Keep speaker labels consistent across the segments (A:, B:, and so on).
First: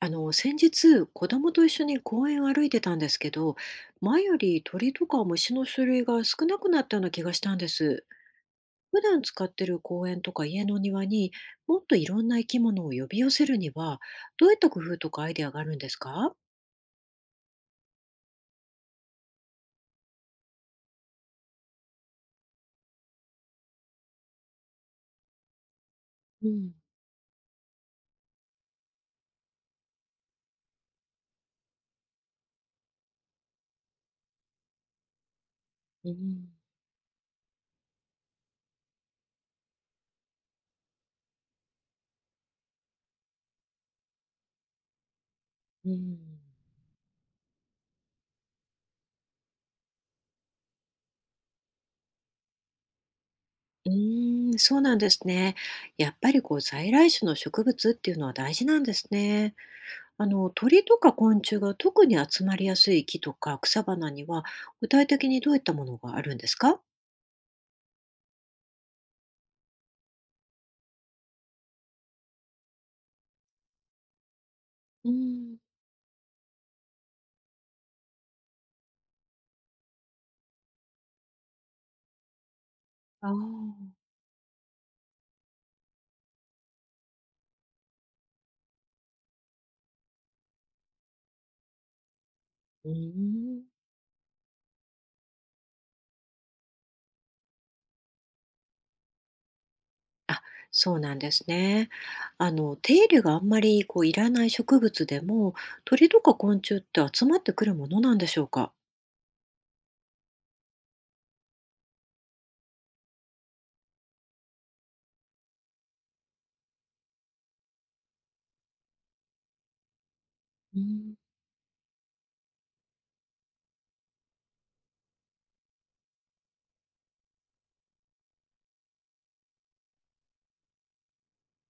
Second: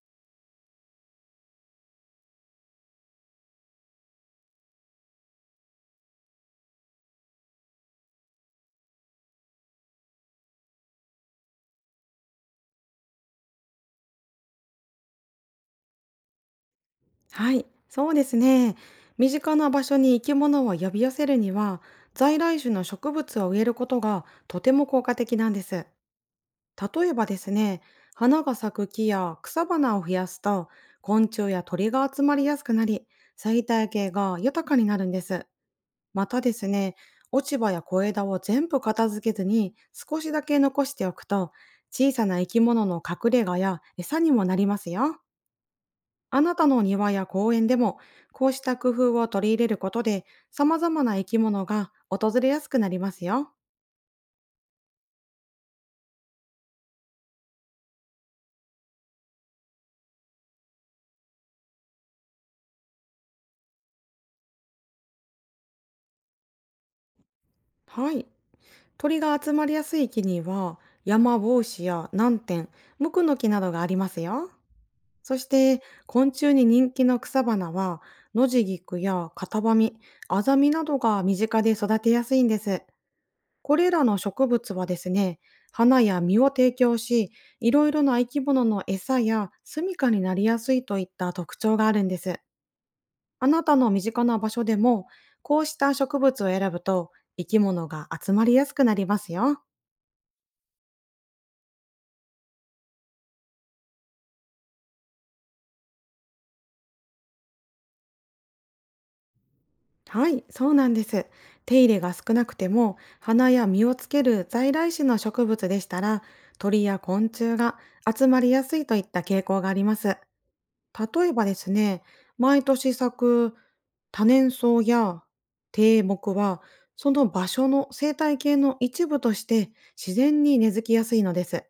A: あの、先日、子供と一緒に公園を歩いてたんですけど、前より鳥とか虫の種類が少なくなったような気がしたんです。普段使ってる公園とか家の庭にもっといろんな生き物を呼び寄せるには、どういった工夫とかアイデアがあるんですか？
B: はい、そうですね。身近な場所に生き物を呼び寄せるには、在来種の植物を植えることがとても効果的なんです。
A: うん、
B: 例えばですね、花が咲く木や草花を増やすと、昆虫や鳥が集まりやすくなり、生態系が豊かになるんです。
A: う
B: また
A: ん、
B: ですね、落ち葉や小枝を全部片付けずに少しだけ残しておくと、小さな生き物の隠れ家や餌にもなりますよ。
A: うん。
B: あなたの庭や公園でも、こうした工夫を取り入れることで、様々な生き物が訪れやすくなりますよ。
A: うーん、そうなんですね。やっぱりこう在来種の植物っていうのは大事なんですね。あの鳥とか昆虫が特に集まりやすい木とか草花には具体的にどういったものがあるんですか？
B: はい。鳥が集まりやすい木には、山帽子や南天、無垢の木などがありますよ。
A: う
B: そし
A: ん、
B: て、昆虫に人気の草花は、ノジギクやカタバミ、アザミなどが身近で育てやすいんです。
A: ああ、
B: これらの植物はですね、花や実を提供し、いろいろな生き物の餌や住処になりやすいといった特徴があるんです。
A: う
B: あ
A: ん、
B: なたの身近な場所でも、こうした植物を選ぶと生き物が集まりやすくなりますよ。
A: あ、そうなんですね。あの手入れがあんまりこういらない植物でも鳥とか昆虫って集まってくるものなんでしょうか？
B: はい、そうなんです。手入れが少なくても、花や実をつける在来種の植物でしたら、鳥や昆虫が集まりやすいといった傾向があります。
A: うん、
B: 例えばですね、毎年咲く多年草や低木は、その場所の生態系の一部として自然に根付きやすいのです。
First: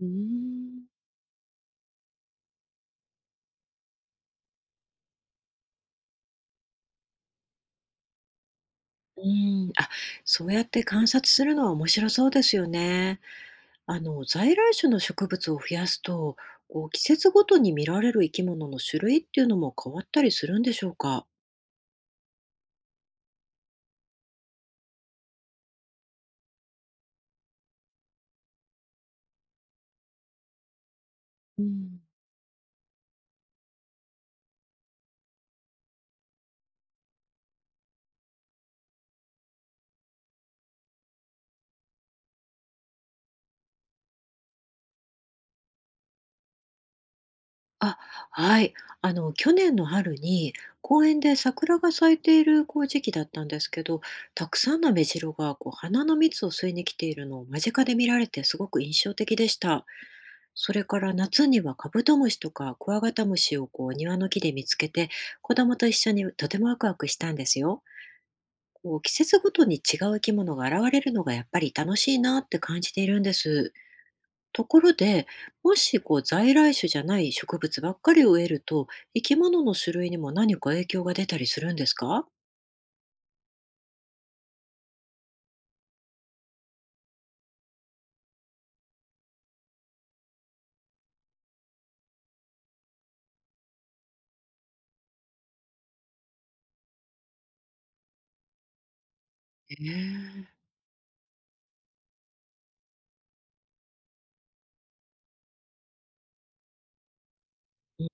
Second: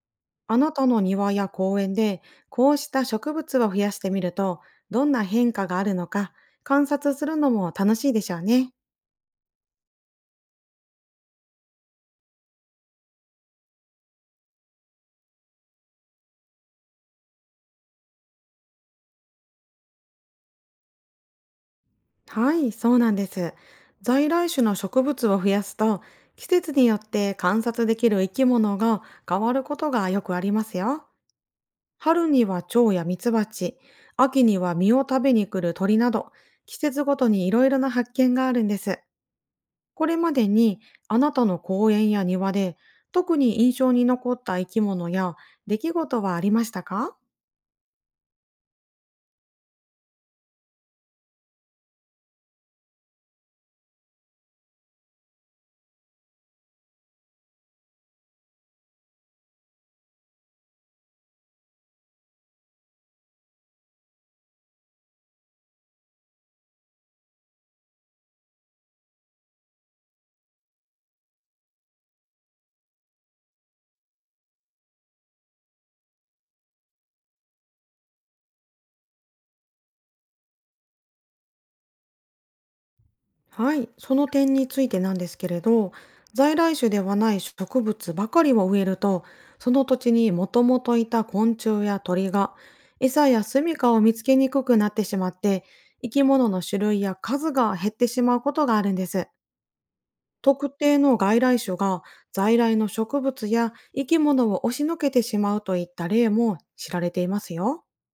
A: う
B: あなた
A: ん、
B: の庭や公園でこうした植物を増やしてみると、どんな変化があるのか観察するのも楽しいでしょうね。
A: うん、あ、そうやって観察するのは面白そうですよね。あの在来種の植物を増やすとこう季節ごとに見られる生き物の種類っていうのも変わったりするんでしょうか？
B: はい、そうなんです。在来種の植物を増やすと、季節によって観察できる生き物が変わることがよくありますよ。
A: うん、
B: 春には蝶やミツバチ、秋には実を食べに来る鳥など、季節ごとにいろいろな発見があるんです。これまでにあなたの公園や庭で特に印象に残った生き物や出来事はありましたか？
A: あ、はい。あの去年の春に公園で桜が咲いているこう時期だったんですけど、たくさんのメジロがこう花の蜜を吸いに来ているのを間近で見られてすごく印象的でした。それから夏にはカブトムシとかクワガタムシをこう庭の木で見つけて、子供と一緒にとてもワクワクしたんですよ。こう季節ごとに違う生き物が現れるのがやっぱり楽しいなって感じているんです。ところで、もしこう在来種じゃない植物ばっかりを植えると、生き物の種類にも何か影響が出たりするんですか？
B: はい、その点についてなんですけれど、在来種ではない植物ばかりを植えると、その土地にもともといた昆虫や鳥が餌や住処を見つけにくくなってしまって、生き物の種類や数が減ってしまうことがあるんです。
A: へえ。
B: 特定の外来種が在来の植物や生き物を押しのけてしまうといった例も知られていますよ。
A: うん。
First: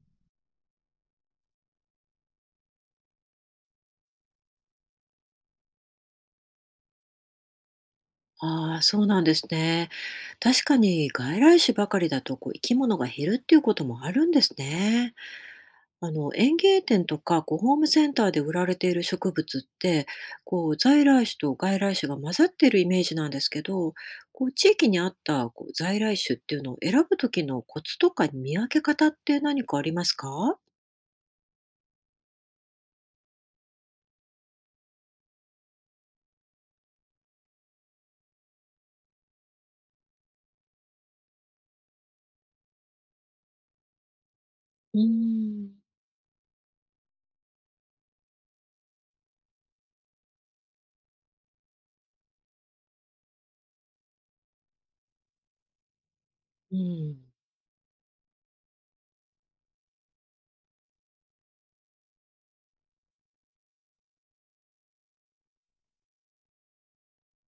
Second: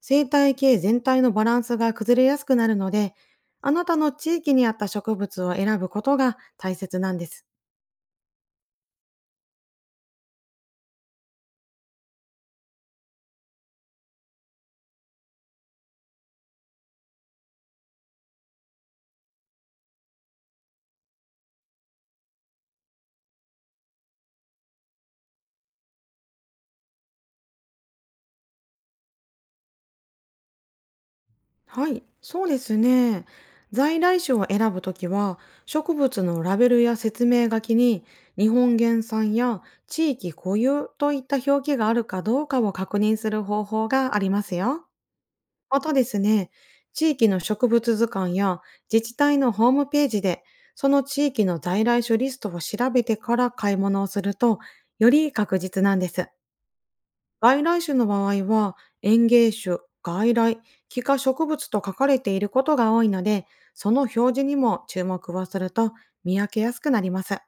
B: 生態系全体のバランスが崩れやすくなるので、あなたの地域に合った植物を選ぶことが大切なんです。
A: ああ、そうなんですね。確かに外来種ばかりだとこう生き物が減るっていうこともあるんですね。あの園芸店とかこうホームセンターで売られている植物ってこう在来種と外来種が混ざっているイメージなんですけど、こう地域にあったこう在来種っていうのを選ぶ時のコツとか見分け方って何かありますか？
B: はい、そうですね。在来種を選ぶときは、植物のラベルや説明書きに、日本原産や地域固有といった表記があるかどうかを確認する方法がありますよ。
A: うーん。
B: またですね、地域の植物図鑑や自治体のホームページで、その地域の在来種リストを調べてから買い物をすると、より確実なんです。
A: うん。
B: 外来種の場合は、園芸種、外来、気化植物と書かれていることが多いので、その表示にも注目をすると見分けやすくなります。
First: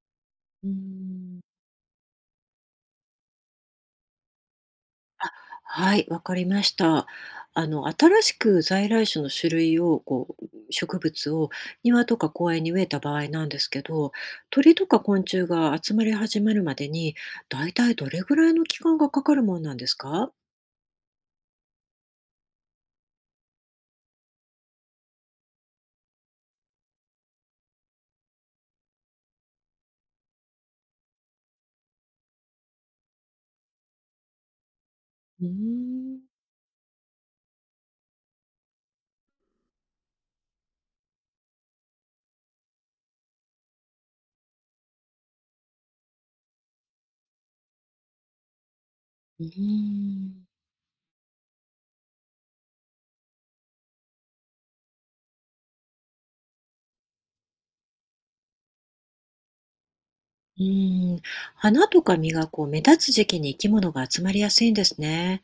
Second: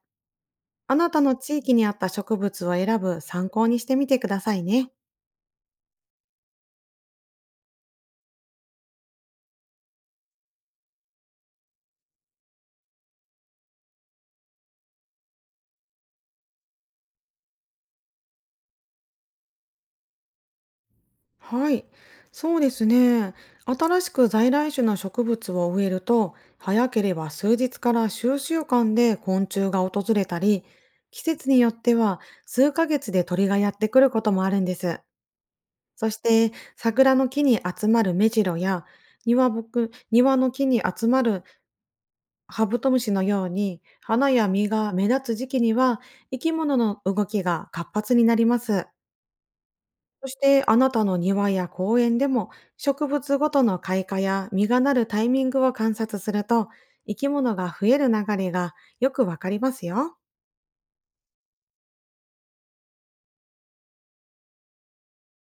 A: うー
B: あなたの
A: ん。
B: 地域に合った植物を選ぶ参考にしてみてくださいね。
A: はい、わかりました。あの、新しく在来種の種類を、こう、植物を庭とか公園に植えた場合なんですけど、鳥とか昆虫が集まり始めるまでに、だいたいどれぐらいの期間がかかるもんなんですか？
B: はい、そうですね。新しく在来種の植物を植えると、早ければ数日から数週間で昆虫が訪れたり、季節によっては数ヶ月で鳥がやってくることもあるんです。
A: うー
B: そし
A: ん。
B: て、桜の木に集まるメジロや、庭の木に集まるハブトムシのように、花や実が目立つ時期には、生き物の動きが活発になります。
A: うー
B: そし
A: ん。
B: て、あなたの庭や公園でも、植物ごとの開花や実がなるタイミングを観察すると、生き物が増える流れがよくわかりますよ。
A: うーん、花とか実がこう目立つ時期に生き物が集まりやすいんですね。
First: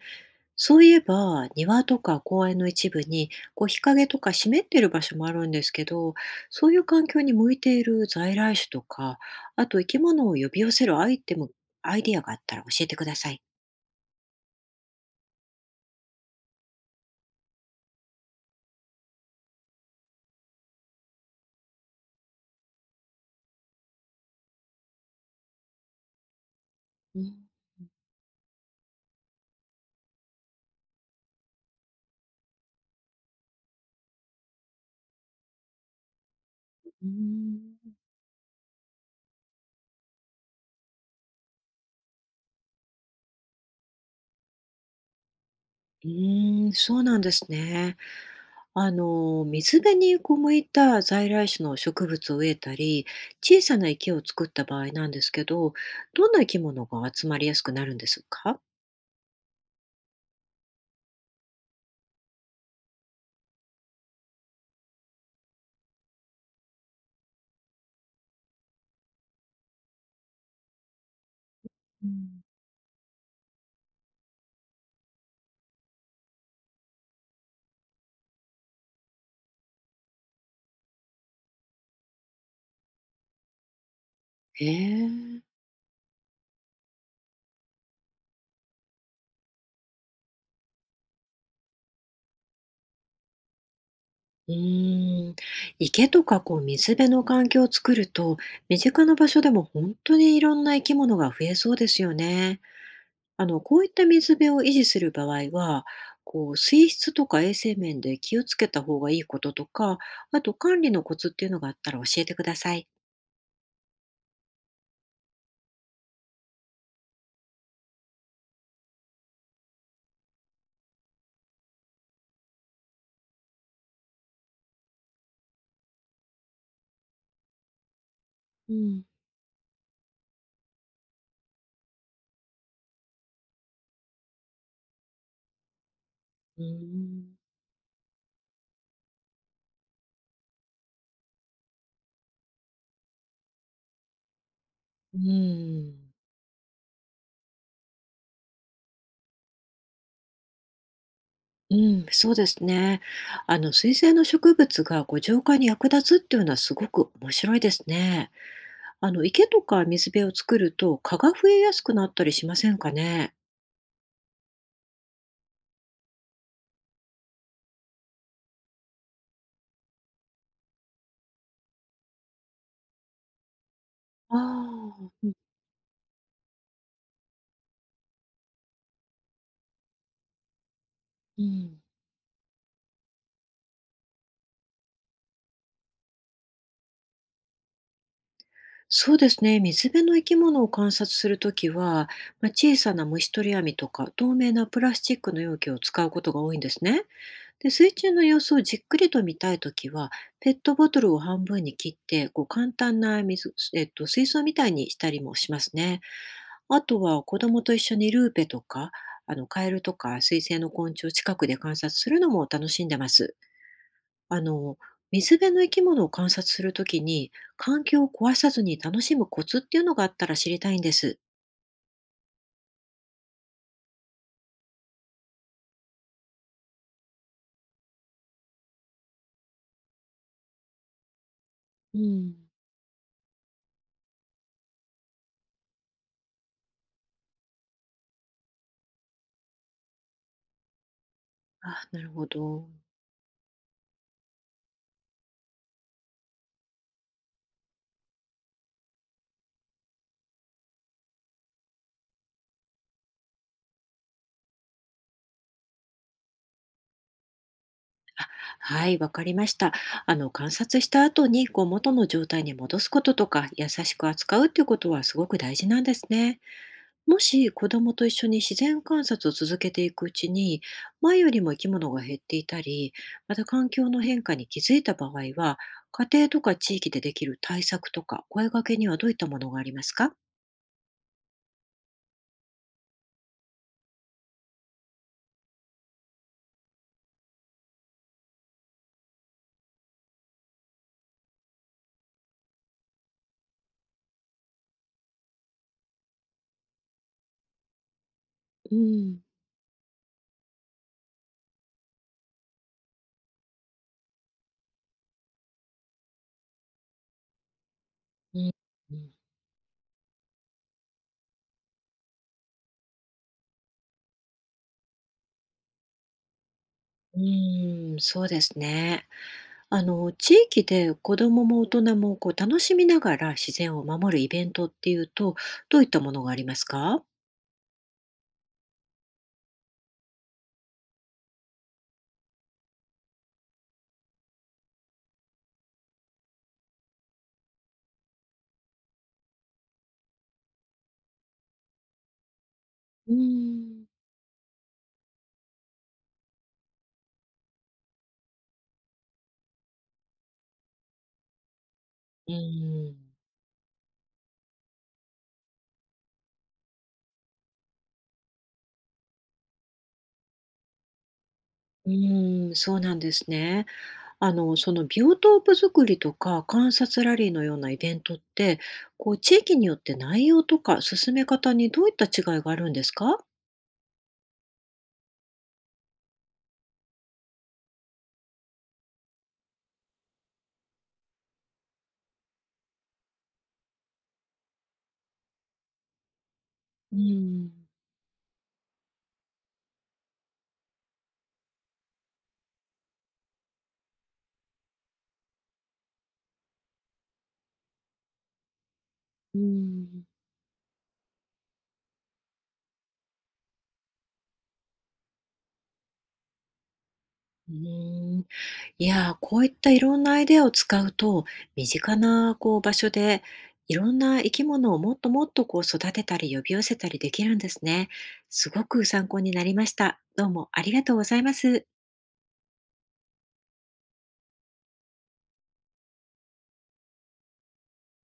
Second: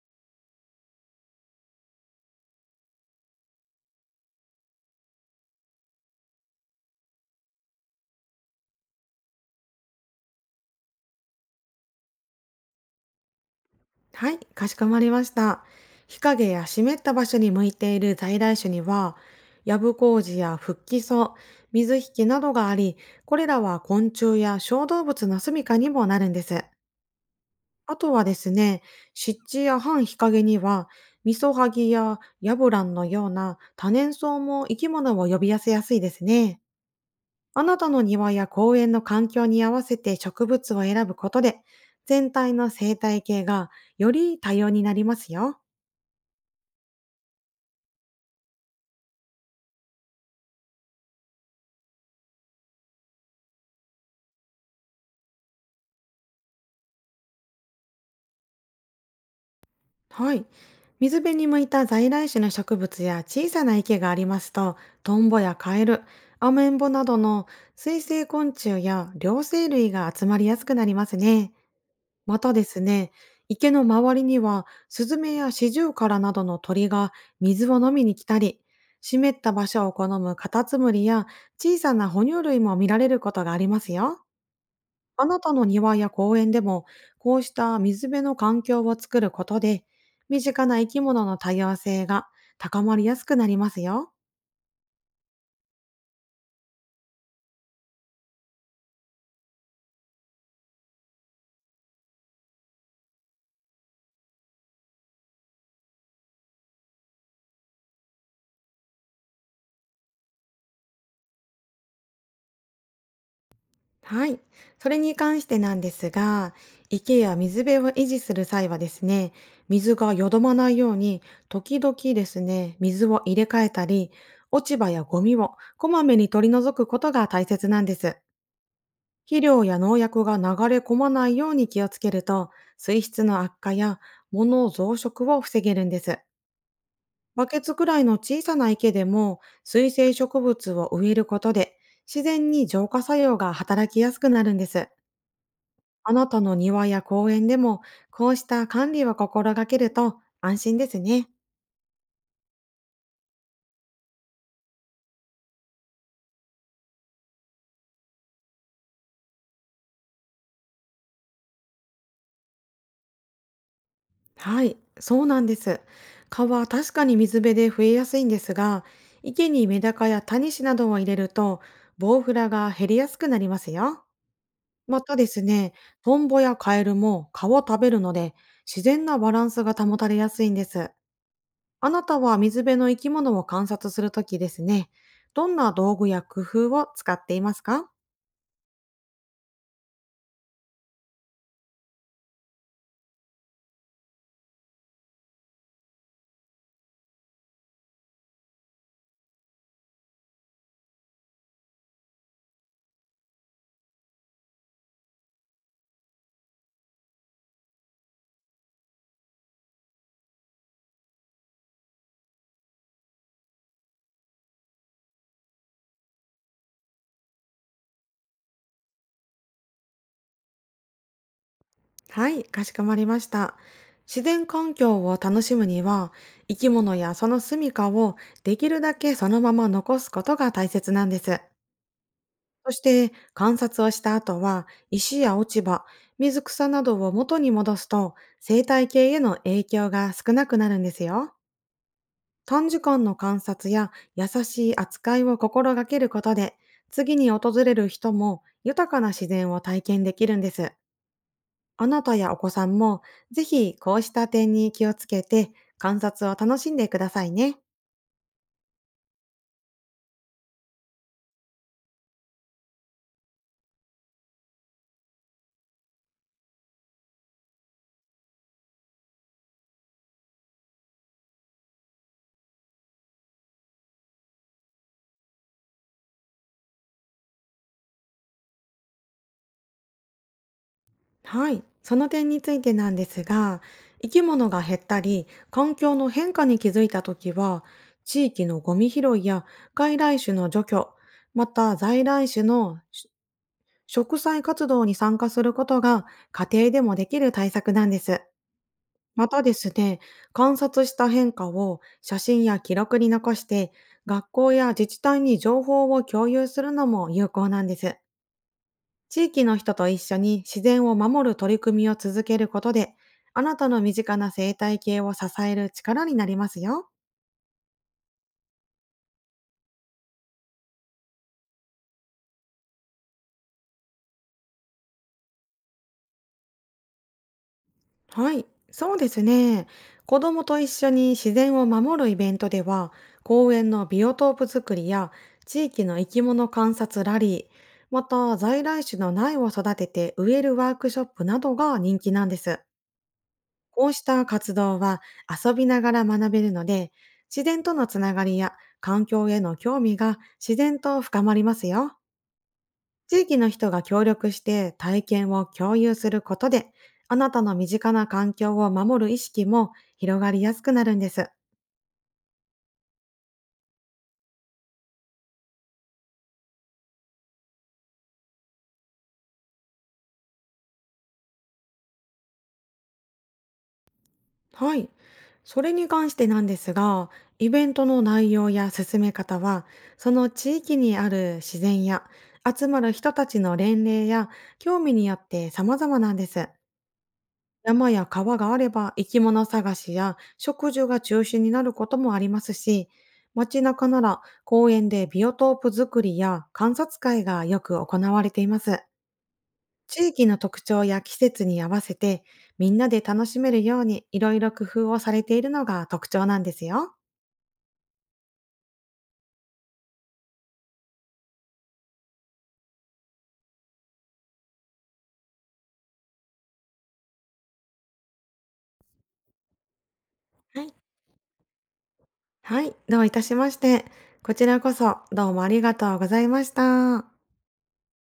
A: そういえば、庭とか公園の一部に、こう日陰とか湿ってる場所もあるんですけど、そういう環境に向いている在来種とか、あと生き物を呼び寄せるアイテム、アイディアがあったら教えてください。
B: はい、かしこまりました。日陰や湿った場所に向いている在来種には、ヤブコウジやフッキソ、水引などがあり、これらは昆虫や小動物の住処にもなるんです。
A: うん、
B: あとはですね、湿地や半日陰には、ミソハギやヤブランのような多年草も生き物を呼び寄せやすいですね。
A: うー
B: あなた
A: ん。
B: の庭や公園の環境に合わせて植物を選ぶことで、全体の生態系がより多様になりますよ。
A: うーん、そうなんですね。あの、水辺にこう向いた在来種の植物を植えたり、小さな池を作った場合なんですけど、どんな生き物が集まりやすくなるんですか？
B: はい。水辺に向いた在来種の植物や小さな池がありますと、トンボやカエル、アメンボなどの水生昆虫や両生類が集まりやすくなりますね。
A: う
B: ま
A: ん。
B: たですね、池の周りにはスズメやシジュウカラなどの鳥が水を飲みに来たり、湿った場所を好むカタツムリや小さな哺乳類も見られることがありますよ。
A: へ
B: あな
A: え。
B: たの庭や公園でもこうした水辺の環境を作ることで、身近な生き物の多様性が高まりやすくなりますよ。
A: うーん、池とかこう水辺の環境を作ると、身近な場所でも本当にいろんな生き物が増えそうですよね。あの、こういった水辺を維持する場合は、こう水質とか衛生面で気をつけた方がいいこととか、あと管理のコツっていうのがあったら教えてください。
B: はい。それに関してなんですが、池や水辺を維持する際はですね、水が淀まないように、時々ですね、水を入れ替えたり、落ち葉やゴミをこまめに取り除くことが大切なんです。
A: うん。
B: 肥料や農薬が流れ込まないように気をつけると、水質の悪化や物の増殖を防げるんです。
A: うーん。
B: バケツくらいの小さな池でも水生植物を植えることで、自然に浄化作用が働きやすくなるんです。
A: うーん。
B: あなたの庭や公園でも、こうした管理を心がけると安心ですね。
A: うん、そうですね。あの、水生の植物がこう浄化に役立つっていうのはすごく面白いですね。あの、池とか水辺を作ると蚊が増えやすくなったりしませんかね。
B: はい、そうなんです。蚊は確かに水辺で増えやすいんですが、池にメダカやタニシなどを入れると、ボウフラが減りやすくなりますよ。
A: あ
B: ま
A: あ、
B: た
A: う
B: で
A: ん。
B: すね、トンボやカエルも蚊を食べるので、自然なバランスが保たれやすいんです。
A: うん。
B: あなたは水辺の生き物を観察するときですね、どんな道具や工夫を使っていますか？
A: そうですね。水辺の生き物を観察するときは、まあ、小さな虫取り網とか透明なプラスチックの容器を使うことが多いんですね。で、水中の様子をじっくりと見たいときは、ペットボトルを半分に切って、こう簡単な水、水槽みたいにしたりもしますね。あとは子供と一緒にルーペとか、あの、カエルとか水生の昆虫を近くで観察するのも楽しんでます。あの、水辺の生き物を観察するときに、環境を壊さずに楽しむコツっていうのがあったら知りたいんです。
B: はい、かしこまりました。自然環境を楽しむには、生き物やその住処をできるだけそのまま残すことが大切なんです。
A: うん。
B: そして観察をした後は、石や落ち葉、水草などを元に戻すと、生態系への影響が少なくなるんですよ。
A: あ、なるほど。
B: 短時間の観察や優しい扱いを心がけることで、次に訪れる人も豊かな自然を体験できるんです。あなたやお子さんも、ぜひこうした点に気をつけて、観察を楽しんでくださいね。
A: はい、わかりました。あの、観察した後に、こう、元の状態に戻すこととか、優しく扱うっていうことはすごく大事なんですね。もし子供と一緒に自然観察を続けていくうちに、前よりも生き物が減っていたり、また環境の変化に気づいた場合は、家庭とか地域でできる対策とか声掛けにはどういったものがありますか？
B: はい。その点についてなんですが、生き物が減ったり、環境の変化に気づいたときは、地域のゴミ拾いや外来種の除去、また在来種の植栽活動に参加することが家庭でもできる対策なんです。
A: うん、
B: またですね、観察した変化を写真や記録に残して、学校や自治体に情報を共有するのも有効なんです。
A: うん、うん。
B: 地域の人と一緒に自然を守る取り組みを続けることで、あなたの身近な生態系を支える力になりますよ。
A: うーん、そうですね。あの、地域で子供も大人もこう楽しみながら自然を守るイベントっていうと、どういったものがありますか？
B: はい、そうですね。子供と一緒に自然を守るイベントでは、公園のビオトープ作りや地域の生き物観察ラリー、また在来種の苗を育てて植えるワークショップなどが人気なんです。
A: うーん。
B: こうした活動は遊びながら学べるので、自然とのつながりや環境への興味が自然と深まりますよ。
A: うーん。
B: 地域の人が協力して体験を共有することで、あなたの身近な環境を守る意識も広がりやすくなるんです。
A: うーん、そうなんですね。あの、そのビオトープ作りとか観察ラリーのようなイベントって、こう地域によって内容とか進め方にどういった違いがあるんですか？
B: はい。それに関してなんですが、イベントの内容や進め方は、その地域にある自然や集まる人たちの年齢や興味によって様々なんです。
A: うん。
B: 山や川があれば生き物探しや植樹が中心になることもありますし、街中なら公園でビオトープ作りや観察会がよく行われています。
A: うん。
B: 地域の特徴や季節に合わせてみんなで楽しめるようにいろいろ工夫をされているのが特徴なんですよ。
A: うーん、いやー、こういったいろんなアイデアを使うと、身近なこう場所でいろんな生き物をもっともっとこう育てたり呼び寄せたりできるんですね。すごく参考になりました。どうもあ
B: は
A: り
B: い。
A: がとうございます。
B: はい、どういたしまして。こちらこそどうもありがとうございました。